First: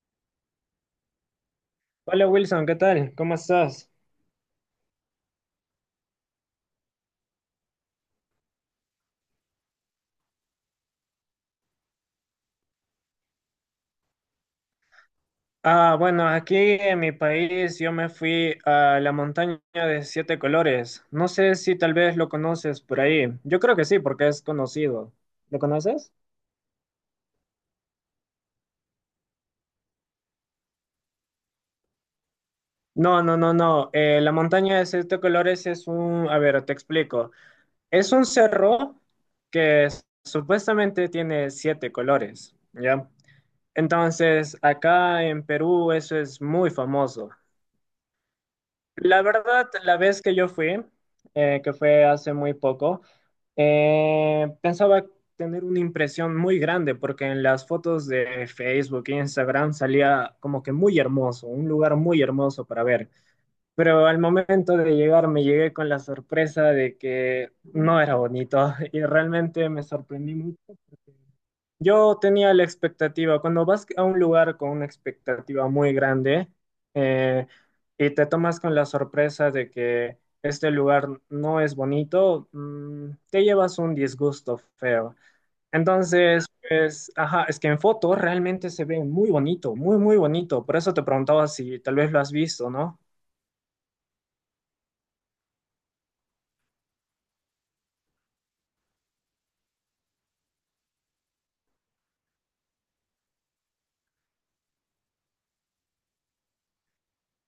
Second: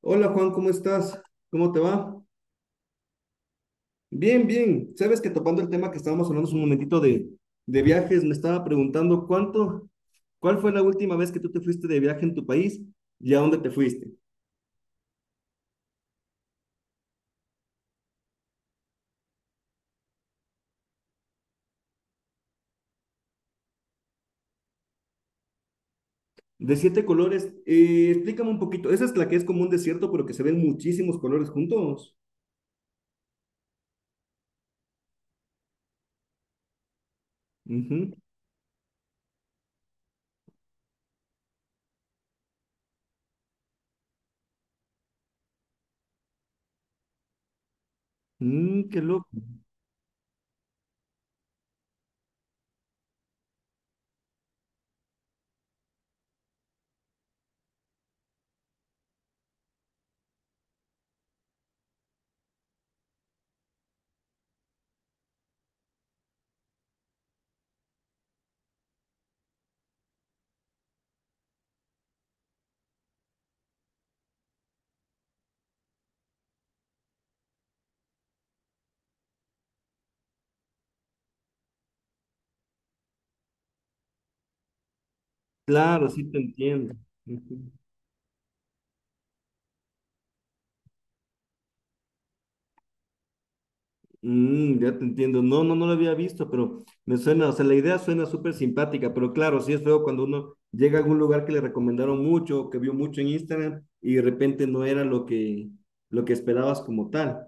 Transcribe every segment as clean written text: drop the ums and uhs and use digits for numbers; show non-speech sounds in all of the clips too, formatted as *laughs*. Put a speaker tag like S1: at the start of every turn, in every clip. S1: Hola Juan, ¿cómo estás? ¿Cómo te va?
S2: Hola Wilson, ¿qué tal? ¿Cómo estás?
S1: Bien, bien. Sabes que topando el tema que estábamos hablando hace un momentito de viajes, me estaba preguntando cuál fue la última vez que tú te fuiste de viaje en tu país y a dónde te fuiste.
S2: Ah, bueno, aquí en mi país yo me fui a la montaña de siete colores. No sé si tal vez lo conoces por ahí. Yo creo que sí, porque es conocido. ¿Lo conoces?
S1: De siete colores, explícame un poquito. Esa es la que es como un desierto, pero que se ven muchísimos colores juntos.
S2: No, no, no, no. La montaña de siete colores es un, a ver, te explico.
S1: Ujú.
S2: Es un cerro que supuestamente tiene siete colores, ¿ya? Entonces, acá en Perú eso es muy famoso.
S1: Mm, qué
S2: La
S1: loco.
S2: verdad, la vez que yo fui, que fue hace muy poco, pensaba tener una impresión muy grande porque en las fotos de Facebook e Instagram salía como que muy hermoso, un lugar muy hermoso para ver. Pero al momento de llegar me llegué con la sorpresa de que no era bonito *laughs* y realmente me sorprendí mucho. Yo tenía la expectativa, cuando vas a un lugar con una expectativa muy grande eh, y te tomas con la sorpresa de que este lugar no es bonito, te llevas un disgusto feo.
S1: Claro, sí te
S2: Entonces,
S1: entiendo.
S2: pues, ajá, es que
S1: Ujú.
S2: en fotos realmente se ve muy bonito, muy, muy bonito. Por eso te preguntaba si tal vez lo has visto, ¿no?
S1: Mm, ya te entiendo. No, no, no lo había visto, pero me suena, o sea, la idea suena súper simpática, pero claro, sí es feo cuando uno llega a algún lugar que le recomendaron mucho, que vio mucho en Instagram y de repente no era lo que esperabas como tal.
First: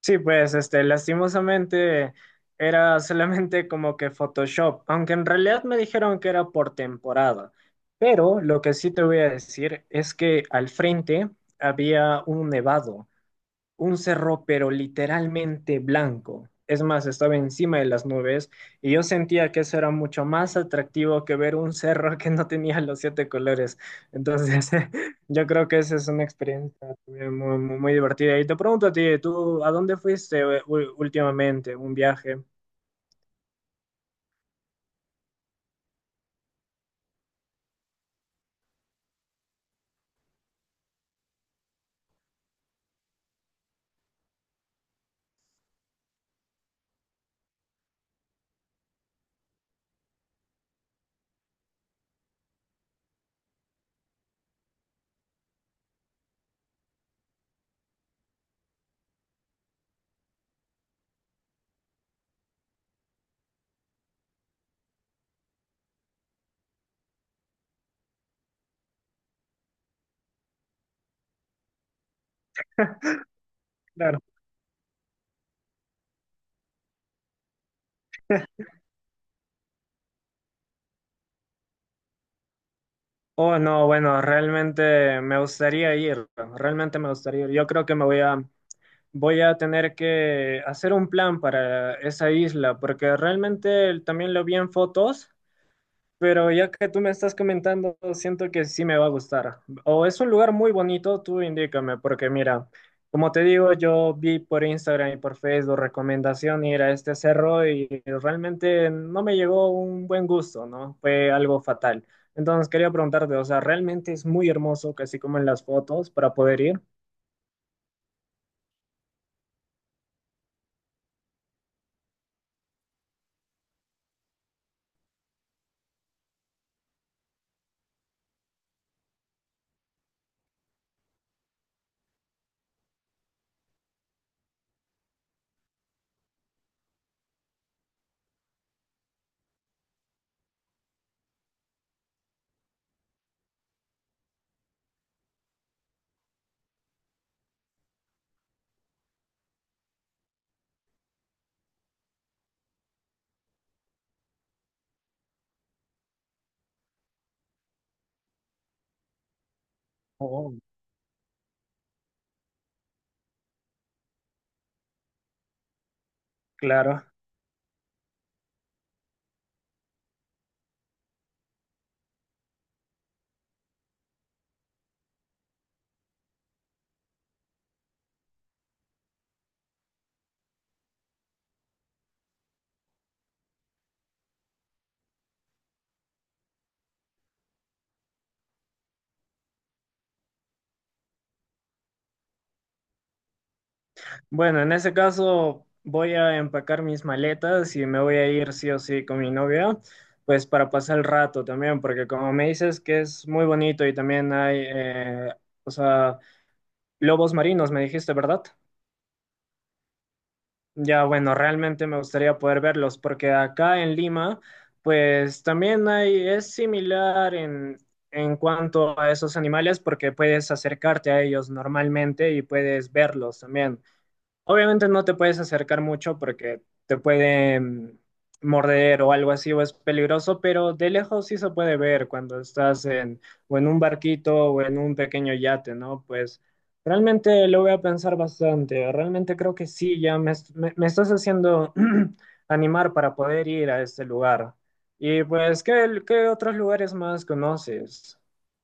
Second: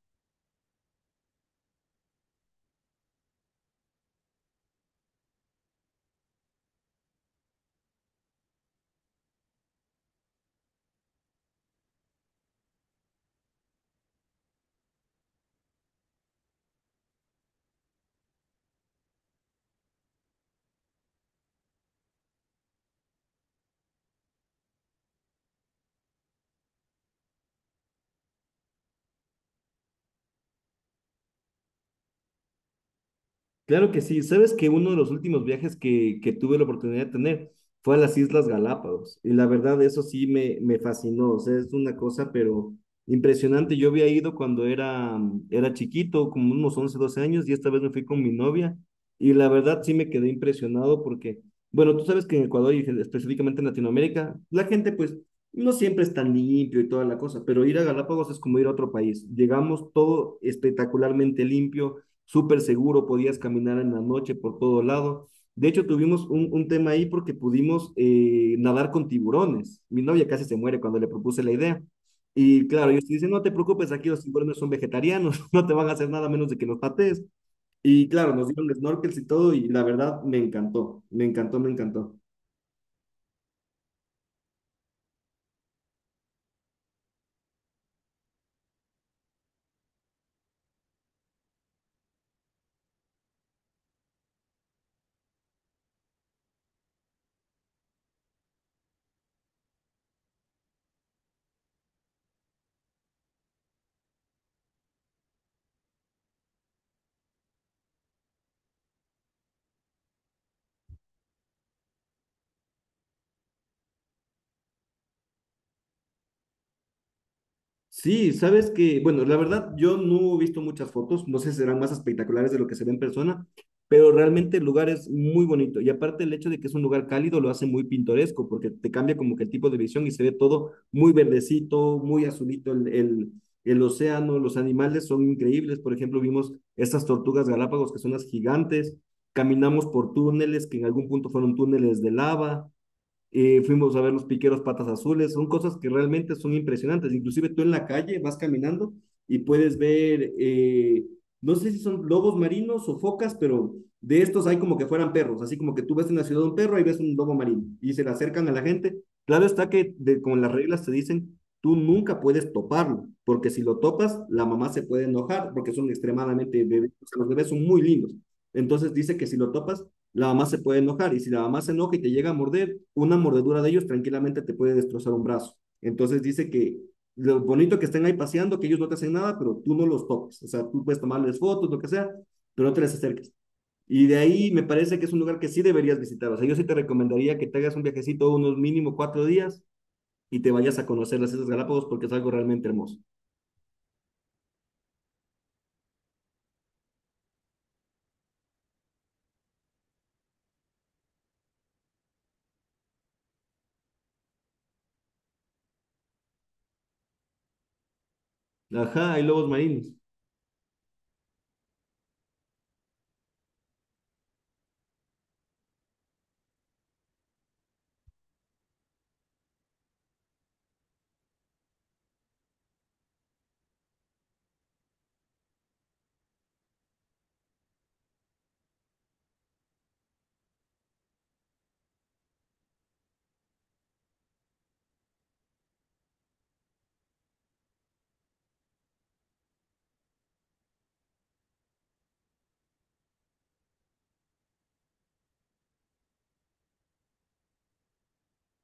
S2: Sí, pues, este, lastimosamente era solamente como que Photoshop, aunque en realidad me dijeron que era por temporada. Pero lo que sí te voy a decir es que al frente había un nevado, un cerro, pero literalmente blanco. Es más, estaba encima de las nubes y yo sentía que eso era mucho más atractivo que ver un cerro *laughs* que no tenía los siete colores. Entonces, *laughs* yo creo que esa es una experiencia muy, muy, muy divertida. Y te pregunto a ti, ¿tú a dónde fuiste últimamente? ¿Un viaje?
S1: Claro que sí. Sabes que uno de los últimos viajes que tuve la oportunidad de tener fue a las Islas Galápagos. Y la verdad, eso sí me fascinó. O sea, es una cosa, pero impresionante. Yo había ido cuando era chiquito, como unos 11 o 12 años, y esta vez me fui con mi novia. Y la verdad, sí me quedé impresionado porque, bueno, tú sabes que en Ecuador y específicamente en Latinoamérica, la gente pues no siempre es tan limpio y toda la cosa, pero ir a Galápagos es como ir a otro país. Llegamos todo espectacularmente limpio, súper seguro, podías caminar en la noche por todo lado. De hecho, tuvimos un tema ahí porque pudimos nadar con tiburones. Mi novia casi se muere cuando le propuse la idea. Y claro, ellos te dicen, no te preocupes, aquí
S2: Claro.
S1: los tiburones son vegetarianos, *laughs* no te van a hacer nada menos de que los patees. Y claro, nos dieron snorkels y todo, y la verdad me encantó, me encantó, me encantó.
S2: Oh, no, bueno, realmente me gustaría ir. Realmente me gustaría ir. Yo creo que me voy a Voy a tener que hacer un plan para esa isla, porque realmente también lo vi en fotos, pero ya que tú me estás comentando, siento que sí me va a gustar. O es un lugar muy bonito, tú indícame, porque mira, como te digo, yo vi por Instagram y por Facebook recomendación ir a este cerro y realmente no me llegó un buen gusto, ¿no? Fue algo fatal. Entonces quería preguntarte, o sea, ¿realmente es muy hermoso, casi como en las fotos, para poder ir?
S1: Sí, sabes que, bueno, la verdad yo no he visto muchas fotos, no sé si serán más espectaculares de lo que se ve en persona, pero realmente el lugar es muy bonito y aparte el hecho de que es un lugar cálido lo hace muy pintoresco porque te cambia como que el tipo de visión y se ve todo muy verdecito, muy azulito el océano, los animales son increíbles, por ejemplo vimos estas tortugas galápagos que son las gigantes, caminamos por túneles que en algún punto fueron túneles de lava, fuimos a ver los piqueros patas azules, son cosas que realmente son impresionantes, inclusive tú en la calle vas caminando y puedes ver, no sé si son lobos marinos o focas, pero de estos hay como que fueran perros, así como que tú ves en la ciudad un perro y ves un lobo marino y se le acercan a la gente. Claro está con las
S2: Oh,
S1: reglas te dicen, tú nunca puedes toparlo, porque si lo topas, la mamá se puede enojar porque son extremadamente bebés,
S2: claro.
S1: o sea, los bebés son muy lindos. Entonces dice que si lo topas, la mamá se puede enojar y si la mamá se enoja y te llega a morder, una mordedura de ellos tranquilamente te puede destrozar un brazo. Entonces dice que lo bonito que estén ahí paseando, que ellos no te hacen nada, pero tú no los toques. O sea, tú puedes tomarles fotos, lo que sea, pero no te les acerques. Y de ahí me parece que es un lugar que sí deberías visitar. O sea, yo sí te recomendaría que te hagas un viajecito unos mínimo 4 días y te vayas a conocer las Islas Galápagos porque es algo realmente hermoso.
S2: Bueno, en ese caso voy a empacar mis maletas y me voy a ir sí o sí con mi novia, pues para pasar el rato también, porque como me dices que es muy bonito y también hay, o sea, lobos marinos, me dijiste, ¿verdad?
S1: Ajá, hay lobos marinos.
S2: Ya, bueno, realmente me gustaría poder verlos, porque acá en Lima, pues también hay, es similar en cuanto a esos animales, porque puedes acercarte a ellos normalmente y puedes verlos también. Obviamente no te puedes acercar mucho porque te pueden morder o algo así o es peligroso, pero de lejos sí se puede ver cuando estás en o en un barquito o en un pequeño yate, ¿no? Pues realmente lo voy a pensar bastante. Realmente creo que sí, ya me, me estás haciendo *clears throat* animar para poder ir a este lugar. Y pues, ¿qué otros lugares más conoces?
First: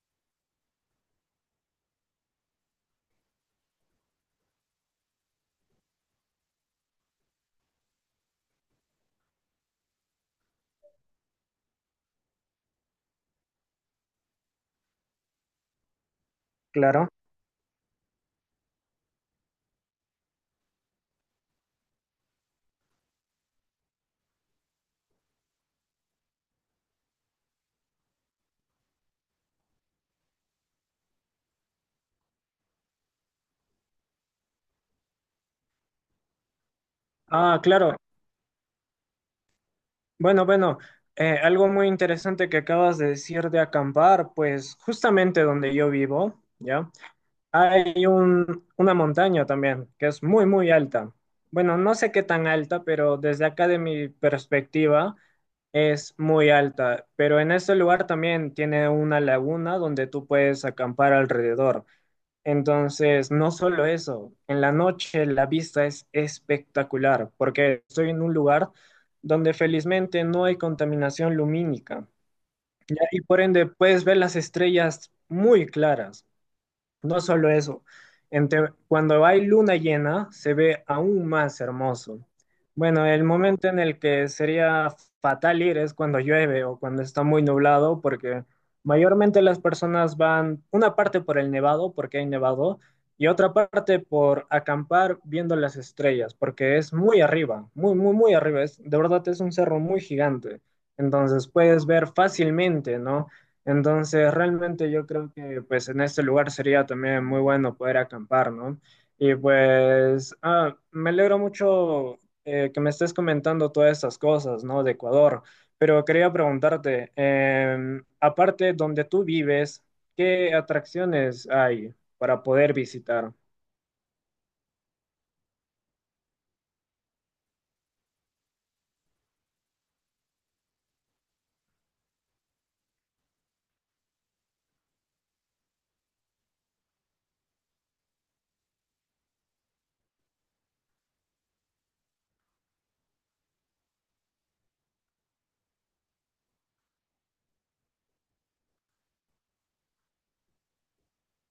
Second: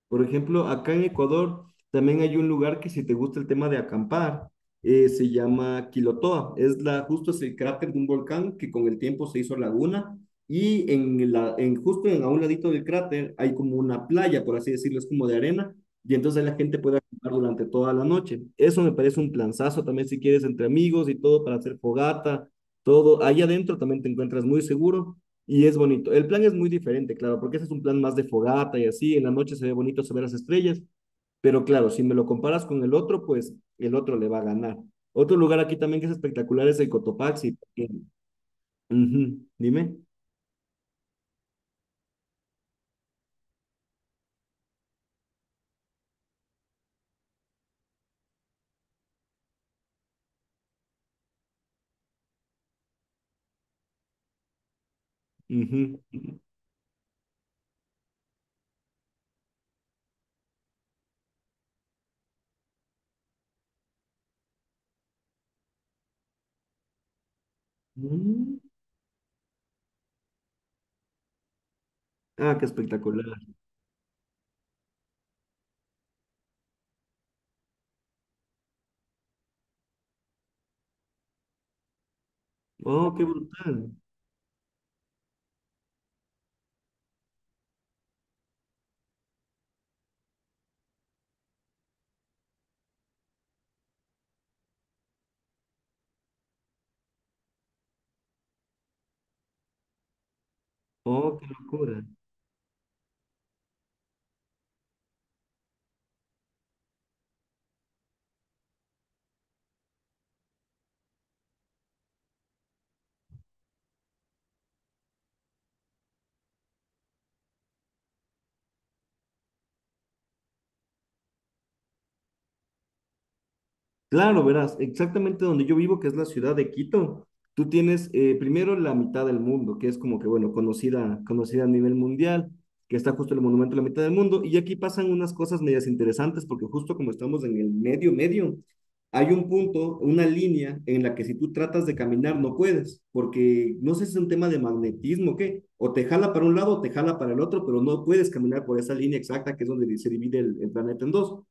S1: Por ejemplo, acá en Ecuador también hay un lugar que si te gusta el tema de acampar, se llama Quilotoa. Justo es el cráter de un volcán que con el tiempo se hizo laguna y justo en, a un ladito del cráter hay como una playa, por así decirlo, es como de arena y entonces la gente puede
S2: Claro.
S1: acampar durante toda la noche. Eso me parece un planazo también si quieres entre amigos y todo para hacer fogata, todo. Ahí adentro también te encuentras muy seguro y es bonito. El plan es muy diferente, claro, porque ese es un plan más de fogata y así, en la noche se ve bonito, se ven las estrellas, pero claro, si me lo comparas con el otro, pues el otro le va a ganar. Otro lugar aquí también que es espectacular es el Cotopaxi.
S2: Ah, claro.
S1: Ujú, dime.
S2: Bueno, algo muy interesante que acabas de decir de acampar, pues justamente donde yo vivo, ¿ya? Hay una montaña también que es muy, muy alta. Bueno, no sé qué tan alta, pero desde acá de mi perspectiva
S1: Ujú.
S2: es muy alta. Pero en ese lugar también tiene una laguna donde tú puedes acampar alrededor. Entonces, no solo eso, en la noche la vista es espectacular porque estoy en un
S1: Mm.
S2: lugar donde felizmente no hay contaminación lumínica,
S1: Ah, qué
S2: ¿ya? Y
S1: espectacular.
S2: por ende puedes ver las estrellas muy claras. No solo eso, cuando hay luna llena se ve aún más hermoso. Bueno,
S1: Oh,
S2: el
S1: qué
S2: momento en
S1: brutal.
S2: el que sería fatal ir es cuando llueve o cuando está muy nublado, porque mayormente las personas van una parte por el nevado, porque hay nevado, y otra parte por acampar viendo las estrellas, porque es muy arriba, muy, muy, muy arriba. Es, de verdad es un cerro muy gigante.
S1: Oh, qué
S2: Entonces puedes
S1: locura.
S2: ver fácilmente, ¿no? Entonces, realmente yo creo que pues en este lugar sería también muy bueno poder acampar, ¿no? Y pues, ah, me alegro mucho que me estés comentando todas estas cosas, ¿no? De Ecuador, pero quería preguntarte, aparte donde tú vives, ¿qué atracciones hay para poder visitar?
S1: Claro, verás, exactamente donde yo vivo, que es la ciudad de Quito, tú tienes, primero, la mitad del mundo, que es como que, bueno, conocida, conocida a nivel mundial, que está justo el monumento a la mitad del mundo, y aquí pasan unas cosas medias interesantes, porque justo como estamos en el medio, medio, hay un punto, una línea en la que si tú tratas de caminar no puedes, porque no sé si es un tema de magnetismo o qué, o te jala para un lado o te jala para el otro, pero no puedes caminar por esa línea exacta que es donde se divide el planeta en dos.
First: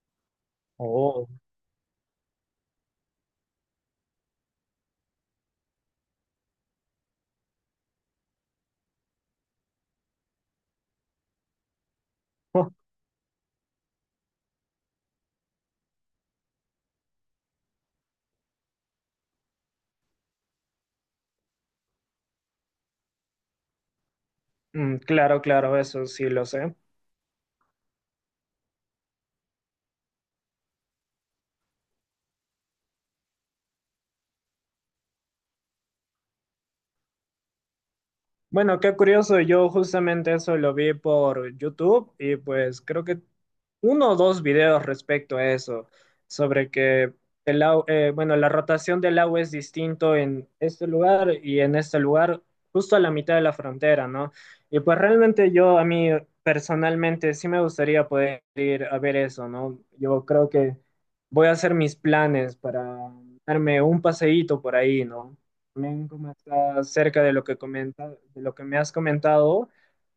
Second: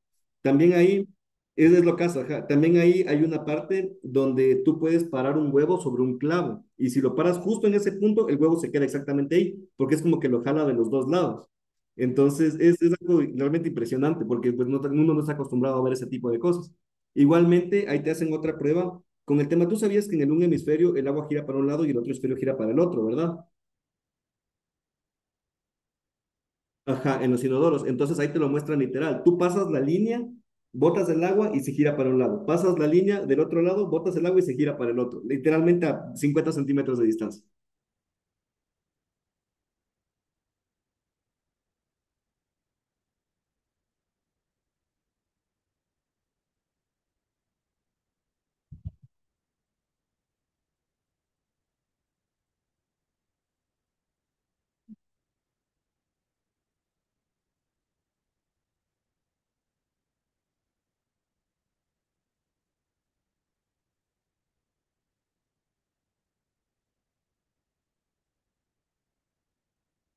S1: También ahí
S2: Oh.
S1: eso es lo caso, ajá. También ahí hay una parte donde tú puedes parar un huevo sobre un clavo y si lo paras justo en ese punto, el huevo se queda exactamente ahí porque es como que lo jala de los dos lados. Entonces es
S2: *laughs*
S1: algo realmente impresionante porque pues, uno no está acostumbrado a ver ese tipo de cosas. Igualmente, ahí te hacen otra prueba con el tema, tú sabías que en el un hemisferio el agua gira para un lado y el otro hemisferio gira para el otro, ¿verdad?
S2: Mm, claro, claro, eso sí lo sé.
S1: Ajá, en los inodoros. Entonces ahí te lo muestran literal. Tú pasas la línea, botas el agua y se gira para un lado. Pasas la línea del otro lado, botas el agua y se gira para el otro. Literalmente a 50 centímetros de distancia.
S2: Bueno, qué curioso, yo justamente eso lo vi por YouTube y pues creo que uno o dos videos respecto a eso, sobre que bueno, la rotación del agua es distinto en este lugar y en este lugar, justo a la mitad de la frontera, ¿no? Y pues realmente yo, a mí personalmente, sí me gustaría poder ir a ver eso, ¿no? Yo creo que voy a hacer mis planes para darme un paseíto por ahí, ¿no? También como está cerca de lo que comenta, de lo que me has comentado,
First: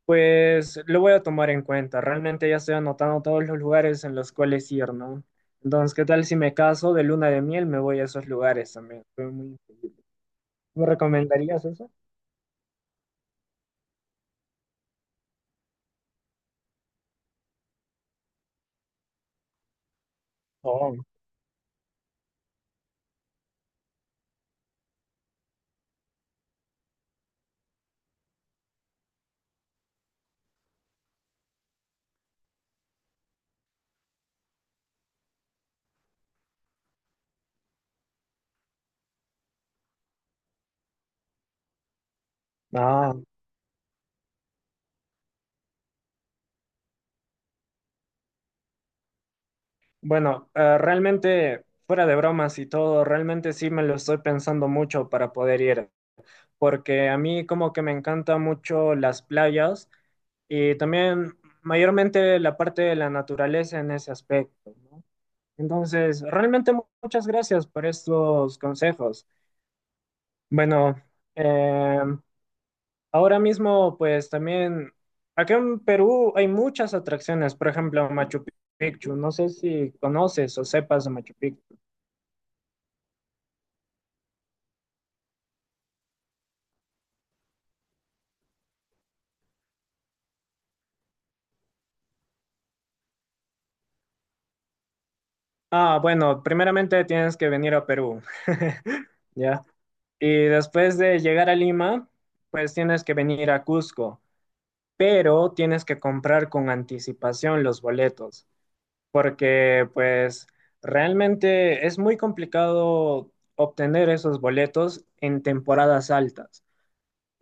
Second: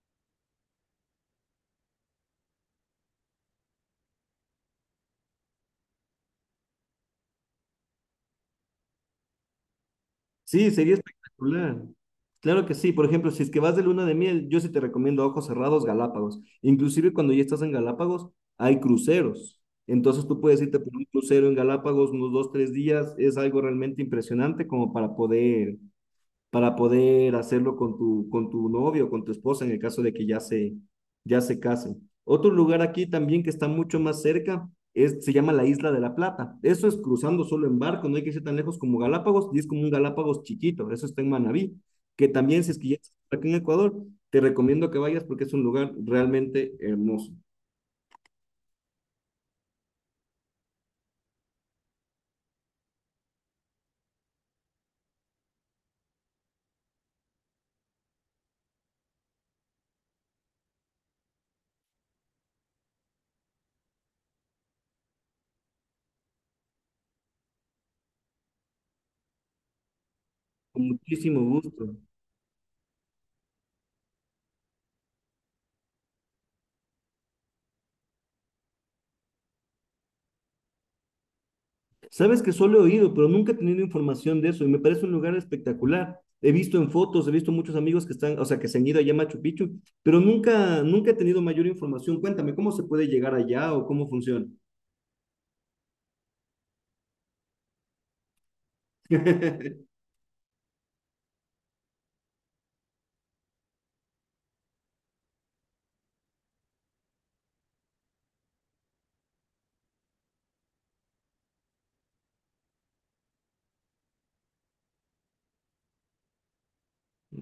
S2: pues lo voy a tomar en cuenta. Realmente ya estoy anotando todos los lugares en los cuales ir, ¿no? Entonces, ¿qué tal si me caso de luna de miel? Me voy a esos lugares también.
S1: Sí,
S2: ¿Me
S1: sería
S2: recomendarías
S1: espectacular.
S2: eso?
S1: Claro que sí. Por ejemplo, si es que vas de luna de miel, yo sí te recomiendo a ojos cerrados, Galápagos. Inclusive cuando ya estás en Galápagos, hay cruceros. Entonces tú puedes irte por
S2: Oh,
S1: un crucero en Galápagos unos 2, 3 días. Es algo realmente impresionante como para poder, para poder hacerlo con tu novio, con tu esposa, en el caso de que ya ya se casen. Otro lugar aquí también que está mucho más cerca es, se llama la Isla de la Plata. Eso es cruzando solo en barco, no hay que irse tan lejos como Galápagos, y es como un Galápagos chiquito, eso está en Manabí, que también si es que ya estás
S2: ah.
S1: aquí en Ecuador, te recomiendo que vayas porque es un lugar realmente hermoso.
S2: Bueno, realmente, fuera de bromas y todo, realmente sí me lo estoy pensando mucho para poder ir, porque a mí como que me encanta mucho las playas y también mayormente la parte de la naturaleza en ese aspecto, ¿no? Entonces, realmente muchas gracias por estos consejos.
S1: Con
S2: Bueno,
S1: muchísimo gusto.
S2: eh, ahora mismo, pues también, acá en Perú hay muchas atracciones, por ejemplo, Machu Picchu. No sé si conoces o sepas de Machu Picchu.
S1: Sabes que solo he oído, pero nunca he tenido información de eso y me parece un lugar espectacular. He visto en fotos, he visto muchos amigos que están, o sea, que se han ido allá a Machu Picchu, pero nunca, nunca he tenido mayor información. Cuéntame, ¿cómo se puede llegar allá o cómo funciona?
S2: Ah, bueno, primeramente tienes que venir a Perú, *laughs* ¿ya?
S1: *laughs*
S2: Y después de llegar a Lima, pues tienes que venir a Cusco, pero tienes que comprar con anticipación los boletos, porque pues realmente es muy complicado obtener esos boletos en temporadas altas.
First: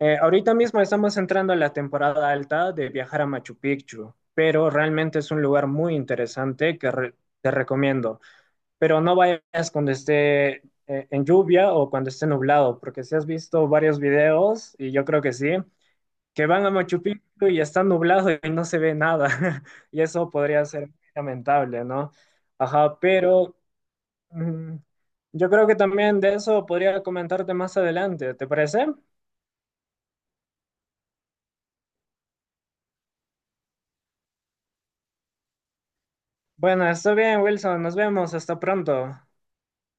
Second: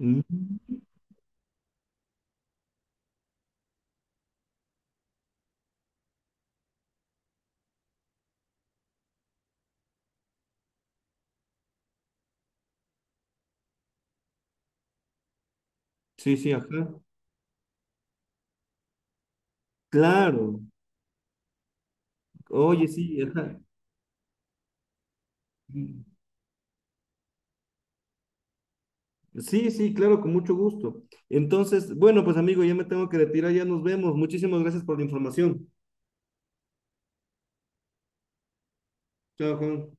S2: Ahorita mismo estamos entrando a la temporada alta de viajar a Machu Picchu, pero realmente es un lugar muy interesante que te recomiendo. Pero no vayas cuando esté en lluvia o cuando esté nublado, porque si has visto varios videos, y yo creo que sí,
S1: Sí,
S2: que
S1: sí,
S2: van
S1: ajá.
S2: a Machu Picchu y está nublado y no se ve nada. *laughs* Y eso
S1: Claro.
S2: podría ser muy lamentable, ¿no?
S1: Oye,
S2: Ajá,
S1: sí,
S2: pero
S1: ajá.
S2: mm, yo creo que
S1: Mm.
S2: también de eso podría comentarte más adelante, ¿te parece?
S1: Sí, sí, claro, con mucho gusto. Entonces, bueno, pues amigo, ya me tengo que retirar, ya nos vemos. Muchísimas gracias por la información.
S2: Bueno, está bien, Wilson, nos vemos, hasta pronto.
S1: Chao, Juan.